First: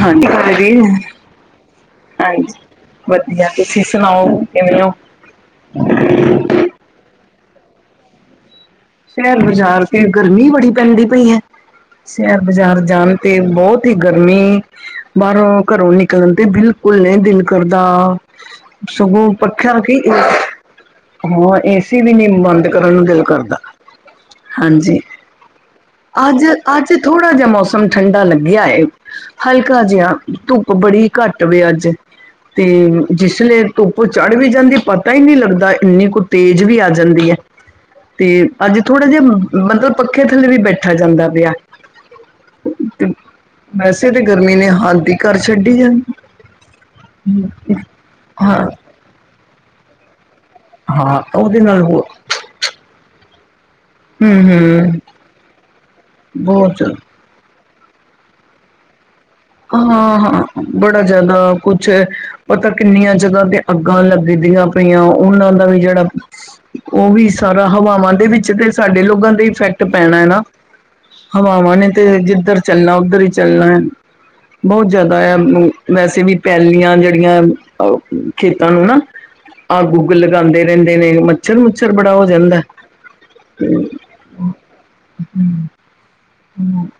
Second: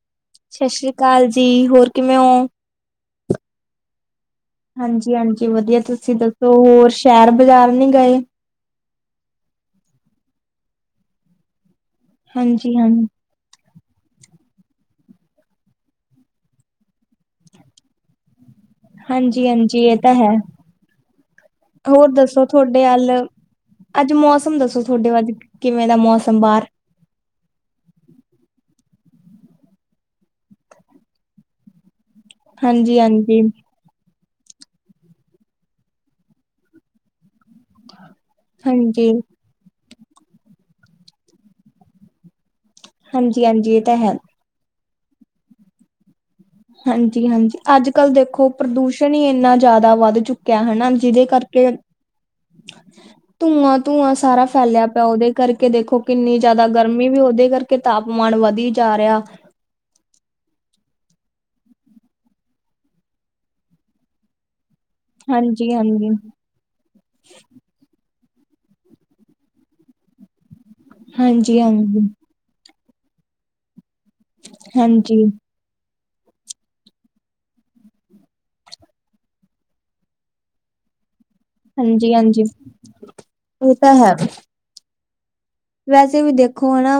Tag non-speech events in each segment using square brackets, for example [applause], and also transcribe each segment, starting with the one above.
ਹਾਂਜੀ। ਸਤਿ ਹਾਂਜੀ ਸ੍ਰੀ ਅਕਾਲ ਜੀ, ਹੋਰ ਕਿਵੇਂ ਹਾਂਜੀ ਓਂ? ਵਧੀਆ, ਤੁਸੀ ਸੁਣਾਓ? ਕਿਵੇਂ ਹੋ ਹਾਂਜੀ-ਹਾਂਜੀ ਵਧੀਆ, ਤੁਸੀਂ ਦੱਸੋ, ਹੋਰ ਸ਼ਹਿਰ-ਬਜ਼ਾਰ ਨਹੀਂ ਗਏ? ਸ਼ਹਿਰ ਬਾਜ਼ਾਰ ਤੇ ਗਰਮੀ ਬੜੀ ਪੈਂਦੀ ਪਈ ਐ, ਸਹਿਰ ਹਾਂਜੀ ਬਾਜ਼ਾਰ ਹਾਂ, ਜਾਣ ਤੇ ਬਹੁਤ ਈ ਗਰਮੀ ਬਾਹਰੋਂ, ਘਰੋਂ ਨਿਕਲਣ ਤੇ ਬਿਲਕੁਲ ਨਹੀਂ ਦਿਲ ਕਰਦਾ। ਸਗੂ ਪੱਖਿਆ ਨੂੰ। ਹਾਂਜੀ-ਹਾਂਜੀ ਇਹ ਤਾਂ ਹੈ, [unintelligible] ਹਾਂ, ਏਸੀ ਹੋਰ ਵੀ ਨੀ ਦੱਸੋ ਬੰਦ ਤੁਹਾਡੇ ਕਰਨ ਨੂੰ ਦਿਲ ਵੱਲ ਕਰਦਾ। ਅੱਜ ਮੌਸਮ ਦੱਸੋ ਹਾਂਜੀ ਤੁਵਾਡੇ ਅੱਜ, ਕਿਵੇਂ ਦਾ ਮੌਸਮ ਬਾਰ? 'ਚ ਥੋੜਾ ਜਿਹਾ ਮੌਸਮ ਠੰਡਾ ਲੱਗਿਆ ਏ। ਹਲਕਾ ਜਿਹਾ ਧੁੱਪ ਬੜੀ ਘੱਟ ਵੇ ਅੱਜ, ਤੇ ਹਾਂਜੀ-ਹਾਂਜੀ। ਜਿਸ ਲੇ ਧੁੱਪ ਚੜ ਵੀ ਜਾਂਦੀ ਪਤਾ ਈ ਨੀ ਲੱਗਦਾ, ਇੰਨੀ ਕੁ ਤੇਜ਼ ਵੀ ਆ ਜਾਂਦੀ ਐ, ਤੇ ਅੱਜ ਥੋੜ੍ਹਾ ਹਾਂਜੀ, ਜਿਹਾ ਮਤਲਬ, ਪੱਖੇ ਥੱਲੇ ਵੀ ਬੈਠਾ ਜਾਂਦਾ ਪਿਆ। ਹਾਂਜੀ-ਹਾਂਜੀ ਇਹ ਤਾਂ ਵੈਸੇ ਹੈ। ਤੇ ਗਰਮੀ ਨੇ ਹੱਦ ਈ ਕਰ ਛੱਡੀ ਆ। ਹਾਂਜੀ-ਹਾਂਜੀ, ਅੱਜ-ਕੱਲ੍ਹ ਦੇਖੋ ਹਾਂ ਪ੍ਰਦੂਸ਼ਣ ਈ ਇੰਨਾ ਜ਼ਿਆਦਾ ਵੱਧ ਚੁੱਕ ਕਿਆ ਹਣਾ ਹਾਂ ਜੀਦੇ ਉਹਦੇ ਕਰਕੇ ਨਾਲ ਹੋ ਧੂੰਆਂ-ਧੂੰਆਂ ਹੂੰ ਸਾਰਾ ਹੂੰ ਫੈਲਿਆ ਪਿਆ ਉਹਦੇ ਕਰਕੇ ਦੇਖੋ, ਕਿੰਨੀ ਜ਼ਿਆਦਾ ਬਹੁਤ ਗਰਮੀ ਵੀ ਉਹਦੇ ਕਰਕੇ ਕਿ ਤਾਪਮਾਨ ਵਧੀ ਜਾ ਰਿਹਾ ਹਾਂ-ਹਾਂ ਬੜਾ ਜਿਆਦਾ ਕੁਛ ਪਤਾ ਕਿੰਨੀਆਂ ਜਗ੍ਹਾ ਤੇ ਅੱਗਾਂ ਲੱਗਦੀਆਂ ਪਈਆਂ, ਉਹਨਾਂ ਦਾ ਵੀ ਜਿਹੜਾ ਹਾਂਜੀ-ਹਾਂਜੀ। ਉਹ ਵੀ ਸਾਰਾ ਹਵਾਵਾਂ ਦੇ ਵਿੱਚ ਤੇ ਸਾਡੇ ਲੋਗਾਂ ਦੇ ਇਫੈਕਟ ਪੈਣਾ ਏ ਨਾ। ਹਾਂਜੀ ਹਵਾਵਾਂ ਨੇ ਹਾਂਜੀ ਤੇ ਜਿੱਧਰ ਚੱਲਣਾ ਉੱਧਰ ਈ ਚੱਲਣਾ ਐ। ਬਹੁਤ ਹਾਂਜੀ ਜ਼ਿਆਦਾ ਆ, ਵੈਸੇ ਵੀ ਪੈਲ਼ੀਆਂ ਜਿਹੜੀਆਂ, ਅ ਖੇਤਾਂ ਨੂੰ ਨਾ ਅੱਗ-ਉੱਗ ਲਗਾਂਦੇ ਰਹਿੰਦੇ ਨੇ ਮੱਛਰ-ਮੁੱਛਰ ਹਾਂਜੀ ਬੜਾ ਹੋ ਹਾਂਜੀ ਜਾਂਦਾਂ। ਇਹ ਤਾਂ ਹੈ ਵੈਸੇ ਵੀ ਦੇਖੋ, ਹਨਾ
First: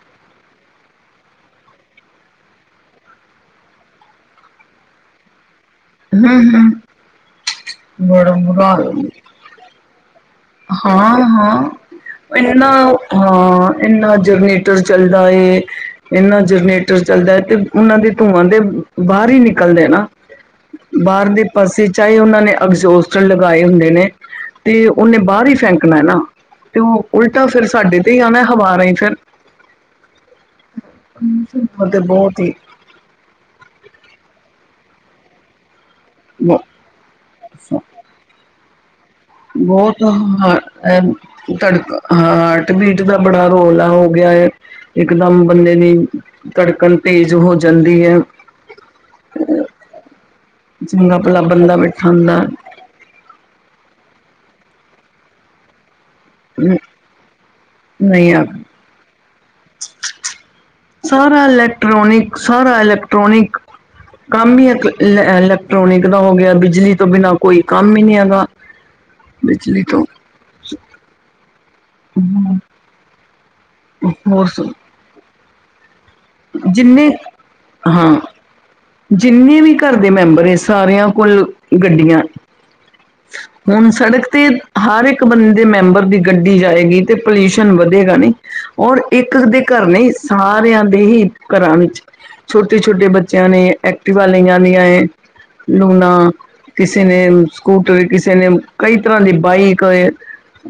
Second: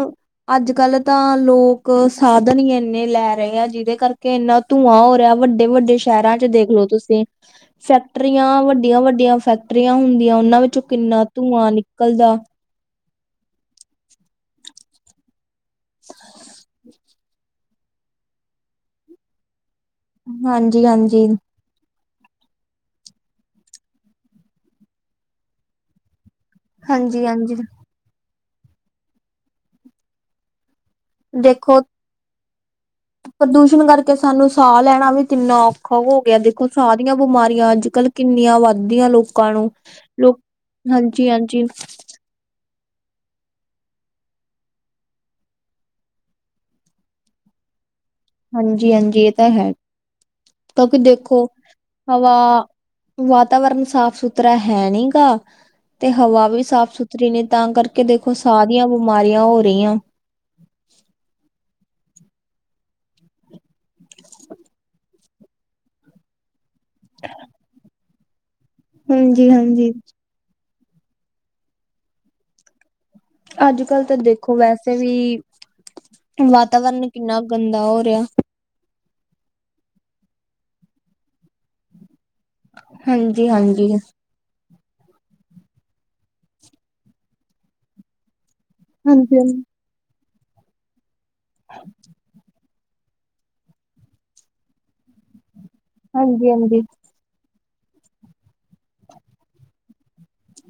ਅੱਜ-ਕੱਲ੍ਹ ਤਾਂ ਲੋਕ ਸਾਧਨ ਈ ਇੰਨੇ ਲੈ ਰਹੇ ਆ, ਜੀਦੇ ਕਰਕੇ ਇਨਾਂ ਧੂੰਆਂ ਹੋ ਰਿਹਾ, ਵੱਡੇ-ਵੱਡੇ ਸ਼ਹਿਰਾਂ 'ਚ ਹੂੰ-ਹੂੰ ਦੇਖਲੋ ਤੁਸੀਂ, ਬੜਾ ਫ਼ੈਕਟਰੀਆਂ ਬੁਰਾ ਹਾਲ ਵੱਡੀਆਂ-ਵੱਡੀਆਂ ਫੈਕ ਟਰੀਆਂ ਹੁੰਦੀਆਂ, ਉਹਨਾਂ ਵਿੱਚੋਂ ਕਿੰਨਾ ਧੂੰਆਂ ਨਿਕਲਦਾ। ਨਾ ਉਹ। ਹਾਂ, ਇੰਨਾ ਜਰਨੇਟਰ ਚੱਲਦਾ ਏ ਇਨਾਂ ਜਰਨੇਟਰ ਚੱਲਦਾ ਏ ਤੇ ਉਹਨਾਂ ਦੇ ਧੂੰਆਂ ਤੇ ਬਾਹਰ ਈ ਨਿਕਲਦੇ ਨਾ ਹਾਂਜੀ ਹਾਂਜੀ ਬਾਹਰ ਦੇ ਪਾਸੇ ਚਾਹੇ ਉਹਨਾਂ ਨੇ ਅਗਜੋਸਟਰ ਲਗਾਏ ਹੁੰਦੇ ਨੇ, ਤੇ ਉਹਨੇ ਬਾਹਰ ਈ ਫੈਂਕਣਾ ਨਾ ਤੇ ਉਹ ਹਾਂਜੀ ਉਲਟਾ ਹਾਂਜੀ ਫਿਰ ਸਾਡੇ ਤੇ ਆਉਣਾ ਹਵਾ ਰਾਈ ਫਿਰ, ਹਾਂਜੀ ਦੇਖੋ ਓ ਤੇ ਬਹੁਤ ਈ ਪ੍ਰਦੂਸ਼ਣ ਕਰਕੇ ਸਾਨੂੰ ਸਾਹ ਲੈਣਾ ਵੀ ਕਿੰਨਾ ਔਖਾ ਹੋ ਗਿਆ ਦੇਖੋ ਸਾਹ ਦੀਆਂ ਬਿਮਾਰੀਆਂ ਅੱਜ-ਕੱਲ੍ਹ ਕਿੰਨੀਆਂ ਵੱਧਦੀਆਂ ਲੋਕ ਨੂੰ ਬਹੁਤ ਹੁੰਦਾ, ਹਾਂਜੀ ਅਹ ਹਾਂਜੀ ਤੜਕਾ। ਹਾਂਟ-ਬੀਟ ਦਾ ਬੜਾ ਰੋਲਾ ਹੋ ਗਿਆ ਏ। ਇਕਦਮ ਬੰਦੇ ਦੀ, ਧੜਕਣ ਤੇਜ਼ ਹੋ ਜਾਂਦੀ ਐ। ਹਾਂਜੀ-ਹਾਂਜੀ ਇਹ ਤਾਂ ਹੈ, ਕਿਉਂਕਿ ਚੰਗਾ ਭਲਾ ਦੇਖੋ ਬੰਦਾ ਬੈਠਾ ਹਵਾ ਹੁੰਦਾ ਵਾਤਾਵਰਨ ਸਾਫ-ਸੁਥਰਾ ਹੈ ਨੀਗਾ ਤੇ ਹਵਾ ਵੀ ਸਾਫ਼-ਸੁਥ ਰੀ ਨੀ ਤਾਂ ਕਰਕੇ ਨਹੀਂ ਦੇਖੋ, ਆ ਸਾਹ ਦੀਆਂ ਬਿਮਾਰੀਆਂ ਹੋ ਰਹੀਆਂ। ਸਾਰਾ ਇਲੈਕਟ੍ਰੋਨਿਕ, ਸਾਰਾ ਇਲੈਕਟ੍ਰੋਨਿਕ, ਕੰਮ ਈ ਇਕ ਲੇ-ਲੇ ਟ੍ਰੋਨਿਕ ਦਾ ਹੋ ਗਿਆ, ਬਿਜਲੀ ਤੋਂ ਬਿਨਾਂ ਕੋਈ ਕੰਮ ਈ ਨੀ ਐਗਾ। ਹਾਂਜੀ-ਹਾਂਜੀ। ਅੱਜ-ਕੱਲ੍ਹ ਤਾਂ ਹੋਰ ਦੇਖੋ ਵੈਸੇ ਵੀ, ਵਾਤਾਵਰਨ ਜਿੰਨੇ ਕਿੰਨਾ ਗੰਦਾ ਹੋ ਹਾਂ ਰਿਹਾ। ਜਿੰਨੇ ਵੀ ਘਰ ਦੇ ਮੈਂਬਰ ਨੇ ਸਾਰਿਆਂ ਕੋਲ ਗੱਡੀਆਂ ਹਾਂਜੀ ਹੁਣ ਹਾਂਜੀ ਸੜਕ ਤੇ ਹਰ ਇੱਕ ਬੰਦੇ ਦੇ ਮੈਂਬਰ ਦੀ ਗੱਡੀ ਜਾਏਗੀ ਤੇ ਪੋਲਿਊਸ਼ਨ ਵਧੇਗਾ ਨੀ ਔਰ ਹਾਂਜੀ ਇੱਕ ਦੇ ਹਾਂਜੀ ਘਰ ਨਹੀਂ ਸਾਰਿਆਂ ਦੇ ਹੀ ਘਰਾਂ ਵਿੱਚ ਛੋਟੇ ਛੋਟੇ ਛੋਟੇ ਬੱਚਿਆਂ ਨੇ ਐਕਟਿਵਾ ਲਈ ਆਂਦੀਆਂ ਲੂਣਾ ਹਾਂਜੀ ਹਾਂਜੀ ਕਿਸੇ ਨੇ ਸਕੂਟਰ ਕਿਸੇ ਨੇ ਕਈ ਤਰ੍ਹਾਂ ਦੀ ਬਾਈਕ ਏ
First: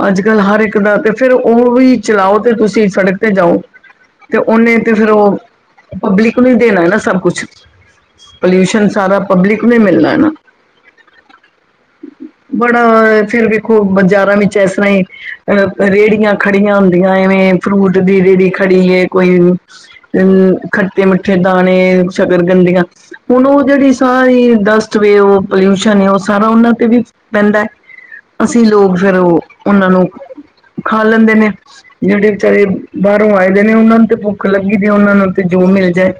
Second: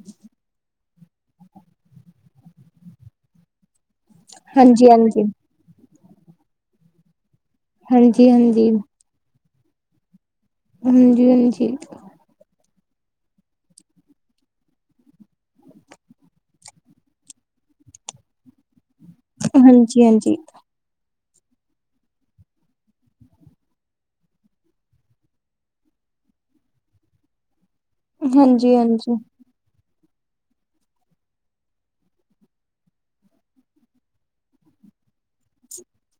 ਅੱਜ ਕੱਲ ਹਰ ਇੱਕ ਦਾ ਤੇ ਫੇਰ ਉਹ ਵੀ ਚਲਾਓ ਤੇ ਤੁਸੀਂ ਸੜਕ ਤੇ ਜਾਓ ਤੇ ਉਹਨੇ ਹਾਂਜੀ ਤੇ ਫਿਰ ਉਹ ਪਬਲਿਕ ਨੂੰ ਹੀ ਦੇਣਾ ਏ ਨਾ ਸਭ ਕੁਛ ਹਾਂਜੀ ਹਾਂਜੀ ਪੋਲਿਊਸ਼ਨ ਸਾਰਾ ਪਬਲਿਕ ਨੂੰ ਹੀ ਮਿਲਨਾ ਨਾ ਹਾਂਜੀ- ਹਾਂਜੀ ਬੜਾ ਫੇਰ ਵੇਖੋ ਬਾਜ਼ਾਰਾਂ ਵਿੱਚ ਇਸ ਤਰ੍ਹਾਂ ਹੀ ਅ ਰੇਹੜੀਆਂ ਖੜੀਆਂ ਹੁੰਦੀਆਂ ਐਵੇਂ ਫਰੂਟ ਦੀ ਰੇਹੜੀ ਖੜੀ ਏ ਕੋਈ ਹਾਂਜੀ ਹਾਂਜੀ ਹਾਂਜੀ ਅਮ, ਖੱਟੇ ਮੱਠੇ ਦਾਣੇ ਸ਼ਕਰ ਗੰਦੀਆ ਹੁਣ ਉਹ ਜਿਹੜੀ ਸਾਰੀ ਡਸਟ ਵੇ ਉਹ ਪੋਲਿਊਸ਼ਨ ਏ ਉਹ ਸਾਰਾ ਉਹਨਾਂ ਤੇ ਵੀ ਪੈਂਦਾ ਅਸੀਂ ਹਾਂਜੀ ਹਾਂਜੀ ਲੋਕ ਫੇਰ ਉਹ ਉਹਨਾਂ ਨੂੰ ਖਾ ਲੈਂਦੇ ਨੇ ਜਿਹੜੇ ਬੈਚਾਰੇ ਬਾਹਰੋਂ ਆਏ ਦੇ ਨੇ ਉਹਨਾਂ ਨੂੰ ਤੇ ਭੁੱਖ ਲੱਗੀ ਦੀ ਉਹਨਾਂ ਨੂੰ ਜੋ ਮਿਲ ਜਾਏ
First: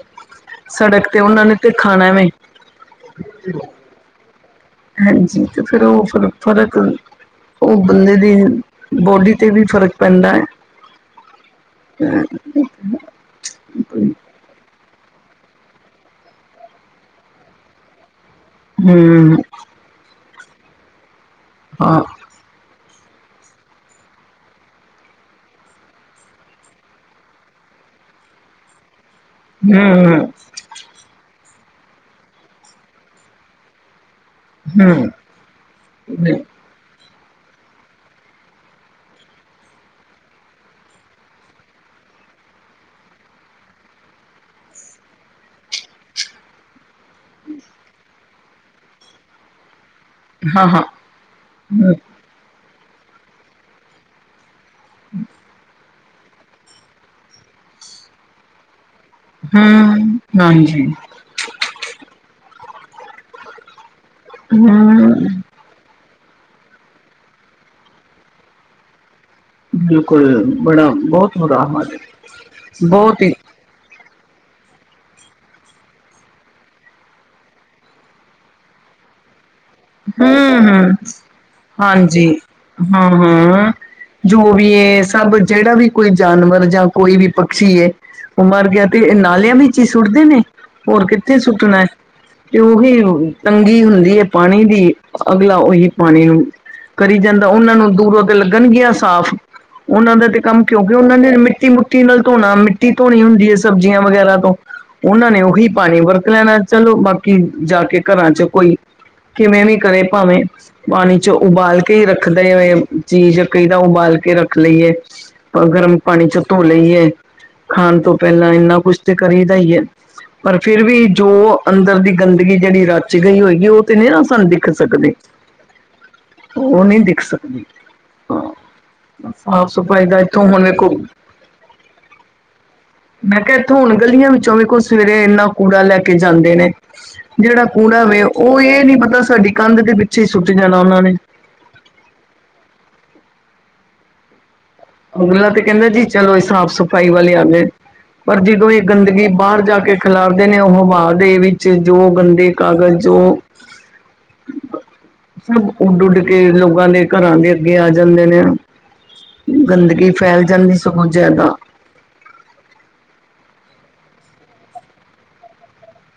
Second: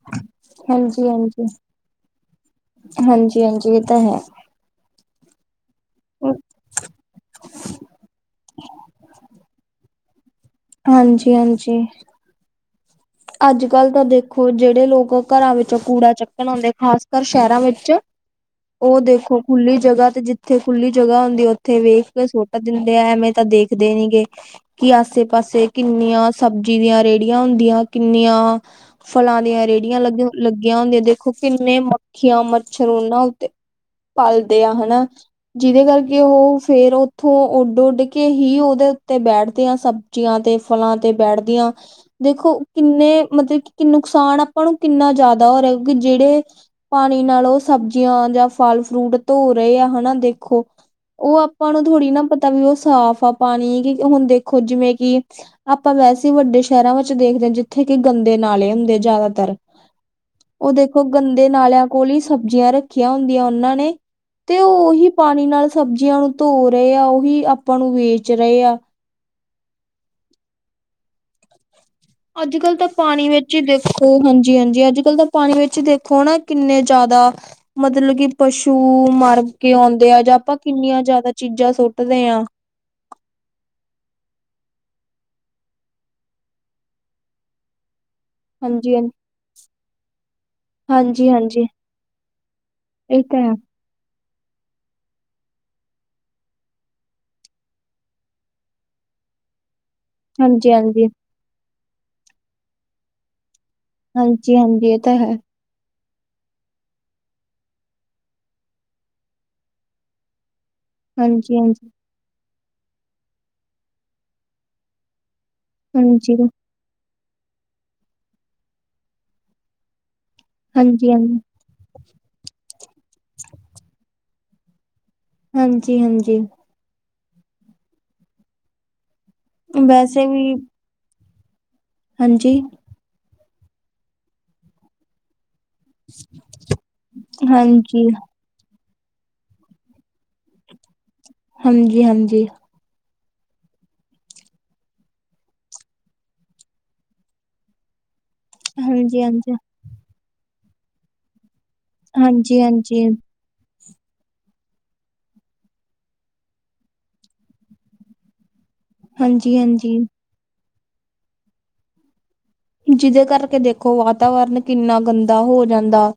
ਹਾਂਜੀ ਸੜਕ ਤੇ ਉਹਨਾਂ ਨੇ ਤੇ ਖਾਣਾ ਨੇ ਹਾਂਜੀ ਹਾਂਜੀ ਹਾਂਜੀ ਇਹ ਤਾਂ ਹੈ ਹਾਂਜੀ ਤੇ ਫੇਰ ਉਹ ਫ਼ਰਕ ਥੋੜਾ ਉਹ ਬੰਦੇ ਦੀ ਬੋਲੀ ਤੇ ਵੀ ਫ਼ਰਕ ਪੈਂਦਾ ਏ ਹਾਂਜੀ-ਹਾਂਜੀ [inaudible] ਅੱਜ ਕੱਲ ਤਾਂ ਦੇਖੋ ਜਿਹੜੇ ਲੋਕ ਘਰਾਂ ਵਿੱਚੋਂ ਕੂੜਾ ਚੱਕਣ ਆਉਂਦੇ ਖਾਸ ਕਰ ਸ਼ਹਿਰਾਂ ਵਿੱਚ ਉਹ ਹਮ ਦੇਖੋ ਖੁੱਲੀ ਜਗ੍ਹਾ ਤੇ ਜਿੱਥੇ ਖੁੱਲੀ ਜਗ੍ਹਾ ਹੁੰਦੀ ਉੱਥੇ ਹਾਂ ਵੇਖ ਕੇ ਸੁਟ ਦਿੰਦੇ ਆ ਐਵੇਂ ਤਾਂ ਦੇਖਦੇ ਨੀ ਗੇ ਕਿ ਆਸੇ ਪਾਸੇ ਕਿੰਨੀਆਂ ਸਬਜ਼ੀ ਦੀਆਂ ਰੇਹੜੀਆਂ ਹੁੰਦੀਆਂ ਕਿੰਨੀਆਂ ਫਲਾਂ ਦੀਆਂ ਰੇਹੜੀਆਂ ਲੱਗ ਹਮ ਲੱਗੀਆਂ ਹੁੰਦੀਆਂ ਤੇ ਦੇਖੋ ਕਿੰਨੇ ਮੱਖੀਆਂ, ਮੱਛਰ ਉਹਨਾਂ ਉਤੇ ਪਲਦੇ ਆ ਹਨਾ ਹਮ ਜਿਹਦੇ ਕਰਕੇ ਉਹ ਫੇਰ ਉੱਥੋਂ ਉੱਡ ਉੱਡ ਕੇ ਹੀ ਉਹਦੇ ਉੱਤੇ ਬੈਠਦੇਆਂ ਸਬਜ਼ੀਆਂ ਤੇ ਫਲਾਂ ਤੇ ਬੈਠਦੀਆਂ ਦੇਖੋ ਕਿੰਨੇ ਮਤਲਬ ਕਿ ਨੁਕਸਾਨ ਆਪਾਂ ਨੂੰ ਕਿੰਨਾ ਜ਼ਿਆਦਾ ਹੋ ਰਿਹਾ ਕਿਉਂਕਿ ਜਿਹੜੇ ਪਾਣੀ ਨਾਲ ਉਹ ਸਬਜ਼ੀਆਂ ਜਾਂ ਫਲ ਫਰੂਟ ਧੋ ਰਹੇ ਆ ਹਨਾ ਦੇਖੋ ਹਾਂ ਹਾਂ ਉਹ ਆਪਾਂ ਨੂੰ ਥੋੜੀ ਨਾ ਪਤਾ ਵੀ ਉਹ ਸਾਫ਼ ਆ ਪਾਣੀ ਕਿ ਹੁਣ ਦੇਖੋ ਦੇਖੋ ਜਿਵੇਂ ਕਿ ਆਪਾਂ ਵੈਸੇ ਵੱਡੇ ਸ਼ਹਿਰਾਂ ਵਿੱਚ ਦੇਖਦੇ ਆ ਜਿੱਥੇ ਕਿ ਗੰਦੇ ਨਾਲੇ ਹੁੰਦੇ ਜ਼ਿਆਦਾ ਤਰ ਹਮ ਉਹ ਹਾਂਜੀ ਦੇਖੋ ਗੰਦੇ ਨਾਲਿਆਂ ਕੋਲ ਹੀ ਸਬਜ਼ੀਆਂ ਰੱਖੀਆਂ ਹੁੰਦੀਆਂ ਉਹਨਾਂ ਨੇ ਤੇ ਉਹੀ ਹਮ ਪਾਣੀ ਨਾਲ ਸਬਜ਼ੀਆਂ ਨੂੰ ਧੋ ਰਹੇ ਆ ਉਹੀ ਆਪਾਂ ਨੂੰ ਵੇਚ ਰਹੇ ਆ ਬਿਲਕੁਲ ਬੜਾ ਬਹੁਤ ਹ [unintelligible] ਅੱਜ -ਕੱਲ ਤਾਂ ਪਾਣੀ ਵਿੱਚ ਦੇਖੋ ਹਾਂਜੀ, ਹਾਂਜੀ ਅੱਜ ਕੱਲ੍ਹ ਤਾਂ ਪਾਣੀ ਵਿੱਚ ਦੇਖੋ ਨਾ ਕਿੰਨੇ ਜ਼ਿਆਦਾ ਮਤਲਬ ਕਿ ਪਸ਼ੂ ਮਰ ਕੇ ਆਉਂਦੇ ਆ ਜਾਂ ਆਪਾਂ ਹਮ ਕਿੰਨੀਆਂ ਹਮ ਜਿਆਦਾ ਚੀਜ਼ਾਂ ਸੁੱਟਦੇ ਹਾਂਜੀ ਆ ਹਾਂ- ਹਾਂ। ਜੋ ਵੀ ਸਭ ਜਿਹੜਾ ਵੀ ਕੋਈ ਜਾਨਵਰ ਜਾਂ ਕੋਈ ਵੀ ਪਕਸ਼ੀ ਹੈ ਉਹ ਮਰ ਗਿਆ ਹਾਂਜੀ ਤੇ ਹਾਂਜੀ ਨਾਲਿਆਂ ਵਿੱਚ ਹੀ ਸੁੱਟਦੇ ਨੇ ਹੋਰ ਹਾਂਜੀ ਕਿੱਥੇ ਹਾਂਜੀ ਸੁੱਟਣਾ ਹੈ। ਤੇ ਉਹੀ ਇਹ ਤਾਂ ਹੈ ਤੰਗੀ ਹੁੰਦੀ ਹੈ ਪਾਣੀ ਦੀ ਅਗਲਾ ਉਹੀ ਪਾਣੀ ਕਰੀ ਜਾਂਦਾ ਉਹਨਾਂ ਨੂੰ ਦੂਰੋਂ ਅੱਗੇ ਲੱਗਣਗੀਆਂ ਸਾਫ਼। ਉਹਨਾਂ ਦਾ ਤੇ ਕੰਮ ਹਾਂਜੀ ਹਾਂਜੀ ਕਿਉਂਕਿ ਉਹਨਾਂ ਨੇ ਮਿੱਟੀ ਮਿੱਟੀ ਨਾਲ ਧੋਣਾ ਮਿੱਟੀ ਧੋਣੀ ਹੁੰਦੀ ਹੈ। ਸਬਜ਼ੀਆਂ ਵਗੈਰਾ ਤੋਂ ਹਾਂਜੀ ਹਾਂਜੀ ਇਹ ਤਾਂ ਉਹਨਾਂ ਹੈ ਨੇ ਉਹੀ ਪਾਣੀ ਵਰਤ ਲੈਣਾ। ਚਲੋ ਬਾਕੀ ਜਾ ਕੇ ਘਰਾਂ ਚ ਕੋਈ ਕਿਵੇਂ ਵੀ ਕਰੇ ਭਾਵੇਂ ਪਾਣੀ ਚ ਹਾਂਜੀ ਉਬਾਲ ਹਾਂਜੀ ਕੇ ਹੀ ਰੱਖਦੇ ਹੋ। ਚੀਜ਼ ਕਈਦਾ ਉਬਾਲ ਕੇ ਰੱਖ ਲਈਏ ਗਰਮ ਪਾਣੀ ਹਾਂਜੀ ਚ ਧੋਕੇ ਲਈਏ ਖਾਣ ਤੋਂ ਪਹਿਲਾਂ ਇੰਨਾ ਕੁਛ ਤੇ ਕਰੀ ਦਾ ਹੀ ਹੈ। ਪਰ ਫਿਰ ਵੀ ਹਾਂਜੀ ਹਾਂਜੀ ਜੋ ਅੰਦਰ ਦੀ ਗੰਦਗੀ ਜਿਹੜੀ ਰਚ ਗਈ ਹੋਏਗੀ ਉਹ ਨਹੀਂ ਨਾ ਸਾਨੂੰ ਦਿਖ ਸਕਦੇ। ਹਾਂਜੀ ਹਾਂਜੀ। ਉਹ ਨਹੀਂ ਦਿਖ ਸਕਦੇ ਹਾਂ ਸਾਫ਼ ਸਫ਼ਾਈ ਦਾ ਵੈਸੇ ਇੱਥੋਂ ਵੀ ਹੁਣ ਕੋ ਹਾਂਜੀ। ਮੈਂ ਕਿਹਾ ਇੱਥੋਂ ਹੁਣ ਗਲੀਆਂ ਵਿੱਚੋਂ ਵੀ ਕੋਈ ਸਵੇਰੇ ਇੰਨਾ ਕੂੜਾ ਲੈ ਕੇ ਜਾਂਦੇ ਨੇ ਜਿਹੜਾ ਹਾਂਜੀ, ਕੂੜਾ ਵੇ ਉਹ ਇਹ ਨੀ ਪਤਾ ਸਾਡੀ ਕੰਧ ਦੇ ਪਿੱਛੇ ਹੀ ਸੁੱਟ ਜਾਣਾ ਉਹਨਾਂ ਨੇ। ਹਾਂਜੀ- ਹਾਂਜੀ। ਅਗਲਾ ਤੇ ਕਹਿੰਦਾ ਜੀ ਚਲੋ ਸਾਫ਼ ਸਫ਼ਾਈ ਵਾਲੇ ਆਦੇਂ। ਪਰ ਜਦੋਂ ਇਹ ਹਾਂਜੀ, ਗੰਦਗੀ ਹਾਂਜੀ। ਬਾਹਰ ਜਾ ਕੇ ਖਿਲਾਰਦੇ ਨੇ ਉਹ ਹਵਾ ਦੇ ਵੀ ਜੋ ਗੰਦੇ ਹਾਂਜੀ, ਕਾਗਜ਼ ਹਾਂਜੀ, ਜੋ [unintelligible] ਸਭ ਉੱਡ -ਉੱਡ ਕੇ ਲੋਕਾਂ ਦੇ ਘਰਾਂ ਦੇ ਅੱਗੇ ਆ ਜਾਂਦੇ ਨੇ। ਹਾਂਜੀ, ਹਾਂਜੀ। ਗੰਦਗੀ ਫੈਲ ਜਾਂਦੀ ਸਗੋਂ ਜ਼ਿਆਦਾ। ਜਿਹਦੇ ਕਰਕੇ ਦੇਖੋ ਵਾਤਾਵਰਨ ਕਿੰਨਾ ਗੰਦਾ ਹੋ ਜਾਂਦਾ।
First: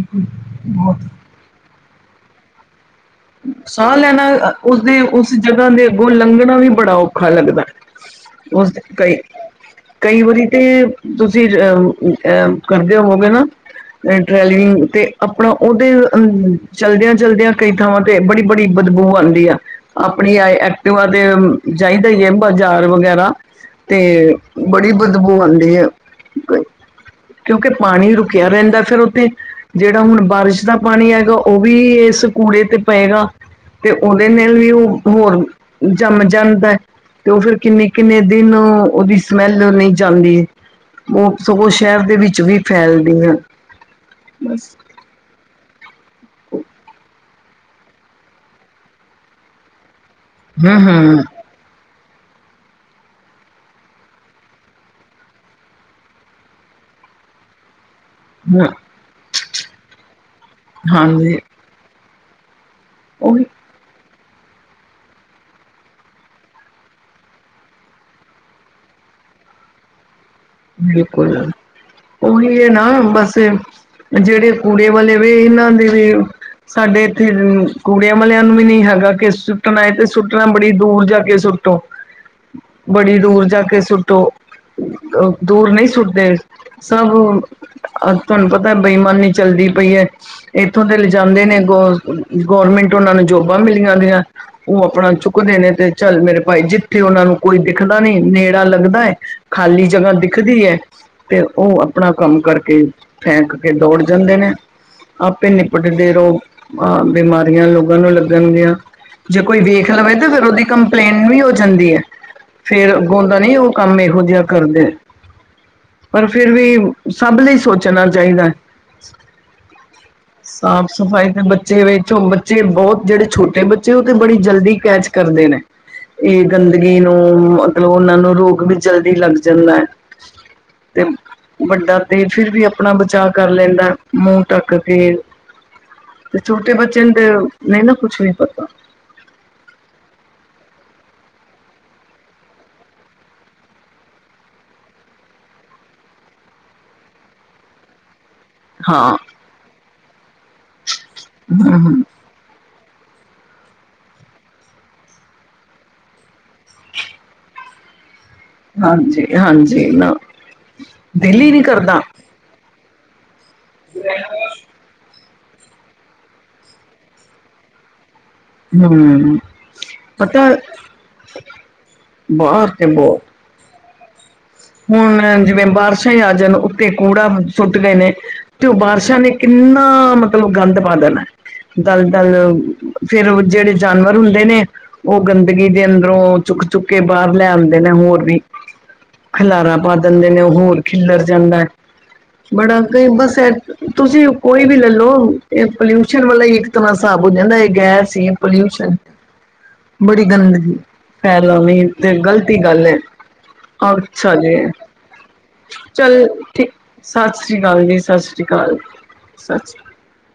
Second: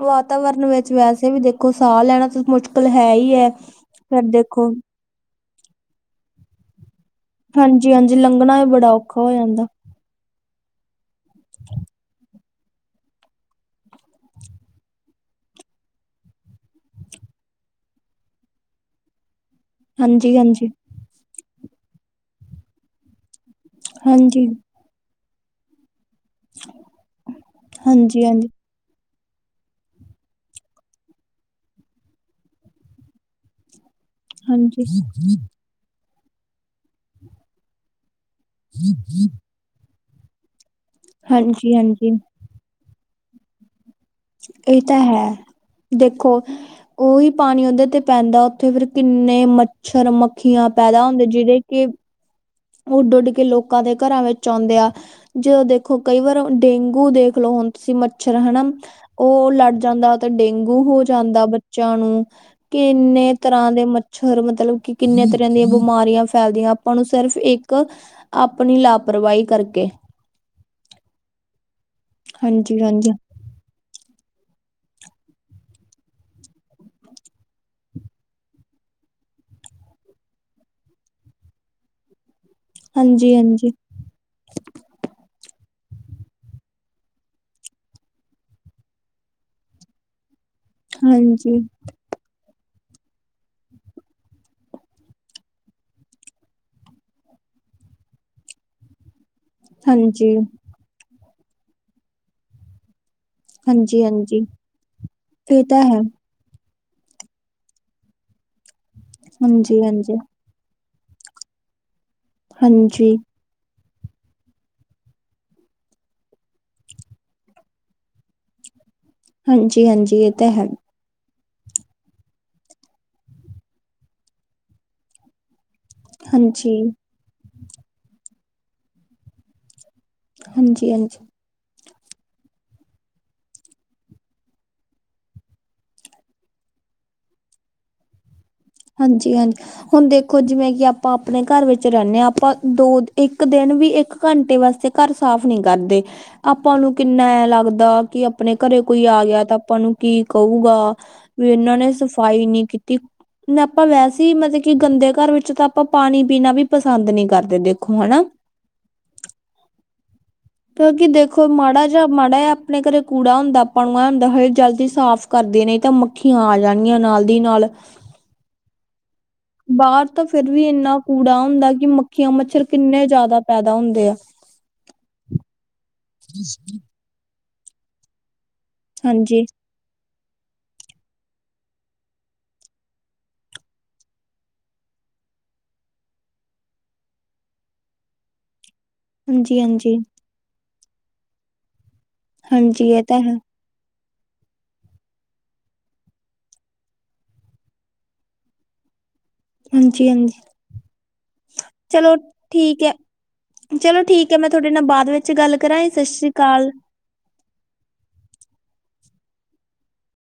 ਵਾਤਾਵਰਨ ਵਿੱਚ ਵੈਸੇ ਵੀ ਦੇਖੋ ਸਾਹ ਲੈਣਾ ਤਾਂ ਮੁਸ਼ਕਿਲ ਹੈ ਹੀ ਹੈ। ਸਾਹ ਲੈਣਾ ਫਿਰ ਦੇਖੋ ਉਸਦੇ ਉਸ ਜਗ੍ਹਾ ਦੇ ਅੱਗੋਂ ਲੰਘਣਾ ਵੀ ਬੜਾ ਔਖ ਔਖਾ ਲੱਗਦਾ ਹਾਂਜੀ, ਹਾਂਜੀ ਲੰਘਣਾ ਵੀ ਉਸਦੇ ਬੜਾ ਕਈ ਔਖਾ ਹੋ ਜਾਂਦਾ। ਕਈ ਵਾਰੀ ਤੇ ਤੁਸੀਂ ਅਆ ਕਰਦੇ ਹੋ ਹੋਗੇ ਨਾ। ਡ੍ਰੈਲਵਿੰਗ ਤੇ ਆਪਣਾ ਉਹਦੇ ਚਲਦਿਆਂ- ਚਲਦਿਆਂ ਕਈ ਥਾਵਾਂ ਤੇ ਬੜੀ -ਬੜੀ ਬਦਬੂ ਆਉਂਦੀ ਆ ਆਪਣੀ ਹਾਂਜੀ, ਆਏ ਹਾਂਜੀ, ਪਿਉ ਤੇ ਚਾਹੀਦਾ ਹੀ ਹੈ ਬਾਜ਼ਾਰ ਵਗੈਰਾ ਤੇ। ਹਾਂਜੀ, ਹਾਂਜੀ, ਬੜੀ ਬਦਬੂ ਆਉਂਦੀ ਹੈ। ਕਿਉਂਕਿ ਪਾਣੀ ਰੁਕਿਆ ਹਾਂਜੀ, ਰਹਿੰਦਾ ਫਿਰ ਉੱਥੇ। ਜਿਹੜਾ ਹੁਣ ਬਾਰਿਸ਼ ਦਾ ਪਾਣੀ ਹੈਗਾ ਉਹ ਵੀ ਇਸ ਕੂੜੇ ਤੇ ਪਏਗਾ। ਤੇ ਉਹਦੇ ਨਾਲ ਵੀ ਹਾਂਜੀ, ਉਹ ਹੋਰ ਜੰਮ ਜਾਂਦਾ ਤੇ ਉਹ ਫੇਿਰ ਕਿੰਨੀ ਕਿੰਨੇ ਦਿਨ ਉਹਦੀ ਸਮੈਲ ਨਹੀਂ ਜਾਂਦੀ ਉਹ ਸਗੋਂ ਹਾਂਜੀ, ਸ਼ਹਿਰ ਹਾਂਜੀ। ਦੇ ਵਿੱਚ ਵੀ ਫੈਲਦੀਆਂ। ਇਹ ਤਾਂ ਹੈ ਦੇਖੋ ਉਹੀ ਪਾਣੀ ਉਹਦੇ ਤੇ ਪੈਂਦਾ ਉੱਥੇ ਫਿਰ ਕਿੰਨੇ ਮੱਛਰ, ਮੱਖੀ ਮੱਖੀਆਂ ਹੂੰ ਪੈਦਾ ਹੂੰ ਹੁੰਦੇ ਜਿਹੜੇ ਕਿ ਉੱਡ-ਉੱਡ ਕੇ ਲੋਕਾਂ ਦੇ ਘਰਾਂ ਵਿੱਚ ਆਉਂਦੇ ਆ। ਜਦੋਂ ਦੇਖੋ ਕਈ ਵਾਰ ਡੇਂਗੂ ਦੇਖ ਲੋ ਹੁਣ ਤੁਸੀਂ ਮੱਛਰ ਹਨਾ ਹੂੰ, ਉਹ ਲੜ ਜਾਂਦਾ ਤੇ ਡੇਂਗੂ ਹੋ ਹਾਂਜੀ ਜਾਂਦਾ ਬੱਚਿਆਂ ਨੂੰ ਕਿੰਨੇ ਉਹ ਤਰ੍ਹਾਂ ਦੇ ਮੱਛਰ ਮਤਲਬ ਕਿ ਕਿੰਨੇ ਤਰ੍ਹਾਂ ਦੀਆਂ ਬਿਮਾਰੀਆਂ ਫੈਲਦੀਆਂ ਆਪਾਂ ਨੂੰ। ਸਿਰਫ ਇੱਕ ਆਪਣੀ ਲਾਪਰਵਾਹੀ ਕਰਕੇ ਬਿਲਕੁਲ ਉਹੀ ਹੈ ਹਾਂਜੀ ਨਾ ਹਾਂਜੀ ਬਸ ਜਿਹੜੇ ਕੁੜੇ ਵਾਲੇ ਵੀ ਇਹਨਾਂ ਦੀ ਵੀ ਸਾਡੇ ਇੱਥੇ ਕੂੜਿਆਂ ਵਾਲਿਆਂ ਨੂੰ ਵੀ ਨਹੀਂ ਹੈਗਾ ਕਿ ਸੁੱਟਣਾ ਏ ਤੇ ਸੁੱਟਣਾ ਬੜੀ ਦੂਰ ਜਾ ਕੇ ਸੁੱਟੋ। ਹ [unintelligible] ਬੜੀ ਦੂਰ ਜਾ ਕੇ ਸੁੱਟੋ ਦੂਰ ਨਹੀਂ ਸੁੱਟਦੇ। ਸਭ ਅਜਕਲ ਪਤਾ, ਬੇਈਮਾਨੀ ਚੱਲਦੀ ਪਈ ਹੈ, ਇੱਥੋਂ ਤੇ ਲਿਜਾਦੇ ਨੇ ਹਾਂਜੀ ਅਗੋ, ਗੌਰਮੈਂਟ ਉਹਨਾਂ ਨੂੰ ਜੋਬਾਂ ਮਿਲੀਆਂ ਦੀਆਂ। ਉਹ ਆਪਣਾ ਚੁੱਕਦੇ ਨੇ, ਤੇ ਚੱਲ ਮੇਰੇ ਭਾਈ, ਜਿੱਥੇ ਉਹਨਾਂ ਨੂੰ ਕੋਈ ਦਿਖਦਾ ਨਹੀਂ, ਨੇਰਾ ਲੱਗਦਾ ਹੈ ਖਾਲੀ ਜਗ੍ਹਾ ਹਾਂਜੀ ਦਿਖਦੀ ਹੈ, ਤੇ ਉਹ ਆਪਣਾ ਕੰਮ ਕਰਕੇ ਫੇਕ ਕੇ ਦੌੜ ਹਾਂਜੀ ਜਾਂਦੇ, ਹਾਂਜੀ ਨੇ ਆਪੇ ਇਹ ਤਾਂ ਹੈ ਨਿਪਟਦੇ ਰੋ ਅਹ ਬਿਮਾਰੀਆਂ ਲੋਕਾਂ ਨੂੰ ਲੱਗਣਗੀਆਂ, ਜੇ ਕੋਈ ਹਾਂਜੀ ਵੇਖ ਲਵੇ ਹਾਂਜੀ ਤਾਂ ਫੇਰ ਉਹਦੀ ਕੰਪਲੇਂਟ ਵੀ ਹੋ ਜਾਂਦੀ ਹੈ, ਫੇਰ ਹਾਂਜੀ ਉਦਾ ਨਹੀਂ, ਉਹ ਕੰਮ ਇਹੋ ਜਿਹਾ ਕਰਦੇ। ਪਰ ਫਿਰ ਵੀ ਸਭ ਲਈ ਸੋਚਣਾ ਚਾਹੀਦਾ, ਹਾਂਜੀ ਹਾਂਜੀ ਇਹ ਤਾਂ ਹੈ ਸਭ ਸਫ਼ਾਈ ਤੇ ਬੱਚੇ ਵੇਖੋ, ਬੱਚੇ ਬਹੁਤ, ਜਿਹੜੇ ਛੋਟੇ ਬੱਚੇ ਉਹ ਤੇ ਬੜੀ ਜਲਦੀ ਕੈਚ ਕਰਦੇ ਨੇ। [unintelligible] [unintelligible] ਇਹ ਗੰਦਗੀ ਨੂੰ, ਮਤਲਬ ਉਹਨਾਂ ਨੂੰ, ਰੋਗ ਵੀ ਜਲਦੀ ਲੱਗ ਜਾਂਦਾ ਹੈ। ਹਾਂਜੀ, ਤੇ ਹਾਂਜੀ। ਵੱਡਾ ਤੇ ਫਿਰ ਵੀ ਆਪਣਾ ਬਚਾਅ ਕਰ ਲੈਂਦਾ ਮੂੰਹ ਢੱਕ ਕੇ, ਤੇ ਛੋਟੇ ਬੱਚੇ ਨੂੰ ਤੇ, ਨਹੀਂ ਨਾ ਕੁਛ ਵੀ ਪਤਾ, ਹਾਂਜੀ, ਹਾਂਜੀ। ਹੁਣ ਦੇਖੋ ਜਿਵੇਂ ਕਿ ਆਪਾਂ ਆਪਣੇ ਘਰ ਵਿੱਚ ਰਹਿੰੇ ਹਾਂ, ਆਂਪਾਂ ਦੋ ਇੱਕ ਦਿਨ ਵੀ ਇੱਕ ਘੰਟੇ ਵਾਸਤੇ ਘਰ ਸਾਫ਼ ਨਹੀਂ ਕਰਦੇ, ਆਪਾਂ ਨੂੰ ਕਿੰਨਾ ਐ ਲੱਗਦਾ ਕਿ ਆਪਣੇ ਘਰੇ ਕੋਈ ਹਾਂ ਆ ਗਿਆ, ਤਾਂ ਆਪਾਂ ਨੂੰ ਕੀ ਕਹੁਗਾ? ਵੀ ਇਹਨਾਂ ਨੇ ਹੂੰ ਸਫ਼ਾਈ ਨਹੀ ਕੀਤੀ। ਨ ਆਪਾਂ ਵੈਸੇ ਈ ਮਤਲਬ ਕਿ ਗੰਦੇ ਘਰ ਵਿੱਚ ਤਾਂ ਆਪਾਂ ਪਾਣੀ ਪੀਣਾ ਵੀ ਪਸੰਦ ਨਹੀਂ ਕਰਦੇ ਦੇਖੋ, ਹਨਾ, ਹਾਂਜੀ ਹਾਂਜੀ ਨਾ ਕਿਉਂਕਿ ਦਿਲ ਦੇਖੋ ਹੀ ਨੀ ਮਾੜਾ ਕਰਦਾ ਜਿਹਾ ਮਾੜਾ ਆ ਆਪਣੇ ਘਰੇ ਕੂੜਾ ਹੁੰਦਾ, ਪਣੂਆ ਹੁੰਦਾ ਹ, ਜਲਦੀ ਸਾਫ਼ ਕਰਦੇ ਨੇ ਤਾਂ, ਮੱਖੀਆਂ ਆ ਜਾਣੀਆਂ, ਨਾਲ ਦੀ ਨਾਲ। ਹਮ [unintelligible] ਬਾਹਰ ਤਾਂ ਫੇਰ ਵੀ ਇੰਨਾ ਕੂੜਾ ਹੁੰ, ਦਾ ਕਿ ਮੱਖੀਆਂ ਮੱਛਰ ਬਾਹਰ ਤੇ ਕਿੰਨੇ ਬਹੁਤ ਜ਼ਿਆਦਾ ਪੈਦਾ ਹੁੰਦੇ ਆ। ਹੁਣ ਜਿਵੇਂ ਬਾਰਿਸ਼ਾਂ ਹੀ ਆ, ਜਾਣ ਉੱਤੇ ਕੂੜਾ ਸੁੱਟ ਗਏ ਨੇ ਤੇ ਉਹ ਬਾਰਿਸ਼ਾਂ ਨੇ ਹਾਂਜੀ ਕਿੰਨਾ ਹਾ, ਮਤਲਬ ਗੰਦ ਪਾ ਦੇਣਾ। ਦਲ-ਦਲ ਫੇਰ, ਜਿਹੜੇ ਜਾਨਵਰ ਹੁੰਦੇ ਨੇ, ਉਹ ਗੰਦਗੀ, ਦੇ ਅੰਦਰੋਂ ਚੁੱਕ ਚੁੱਕ ਕੇ, ਬਾਹਰ ਲੈ ਆਉਂਦੇ ਨੇ ਹੋਰ ਵੀ ਹਾਂਜੀ ਖਲਾਰਾ ਪਾ ਹਾਂਜੀ ਦਿੰਦੇ ਨੇ ਓ ਹੋਰ ਖਿਲਰ ਜਾਂਦਾ ਐ ਬੜਾ ਹਾਂਜੀ ਇਹ ਕਈ ਤਾਂ ਹੈ ਬਸ ਐ ਤੁਸੀਂ ਕੋਈ ਵੀ ਲੈਲੋ, ਇਹ ਪੋਲਿਊਸ਼ਨ ਵਾਲਾ ਹੀ, ਇੱਕ ਤਮ੍ਹਾਂ ਹਿਸਾਬ ਹੋ ਜਾਂਦਾ ਹੈ ਗੈਸ ਹੀ ਪੋਲਿਊਸ਼ਨ ਹ [unintelligible] ਹਾਂਜੀ, ਬੜੀ ਹਾਂਜੀ ਗੰਦਗੀ ਫੈਲਾਉਣੀ ਚਲੋ ਤੇ ਗਲਤੀ ਠੀਕ ਗੱਲ ਹੈ, ਚਲੋ ਠੀਕ। ਅੱਛਾ ਕਿ ਮੈਂ ਜੀ ਤੁਹਾਡੇ ਨਾਲ ਬਾਅਦ ਵਿੱਚ ਗੱਲ ਕਰਾਂ, ਸਤਿ ਚੱਲ ਸ਼੍ਰੀ ਠੀਕ ਅਕਾਲ। ਸਤਿ ਸ੍ਰੀ ਅਕਾਲ ਜੀ। ਸਤਿ ਸ੍ਰੀ ਅਕਾਲ, ਸਤਿ੍ਰੀ ਅ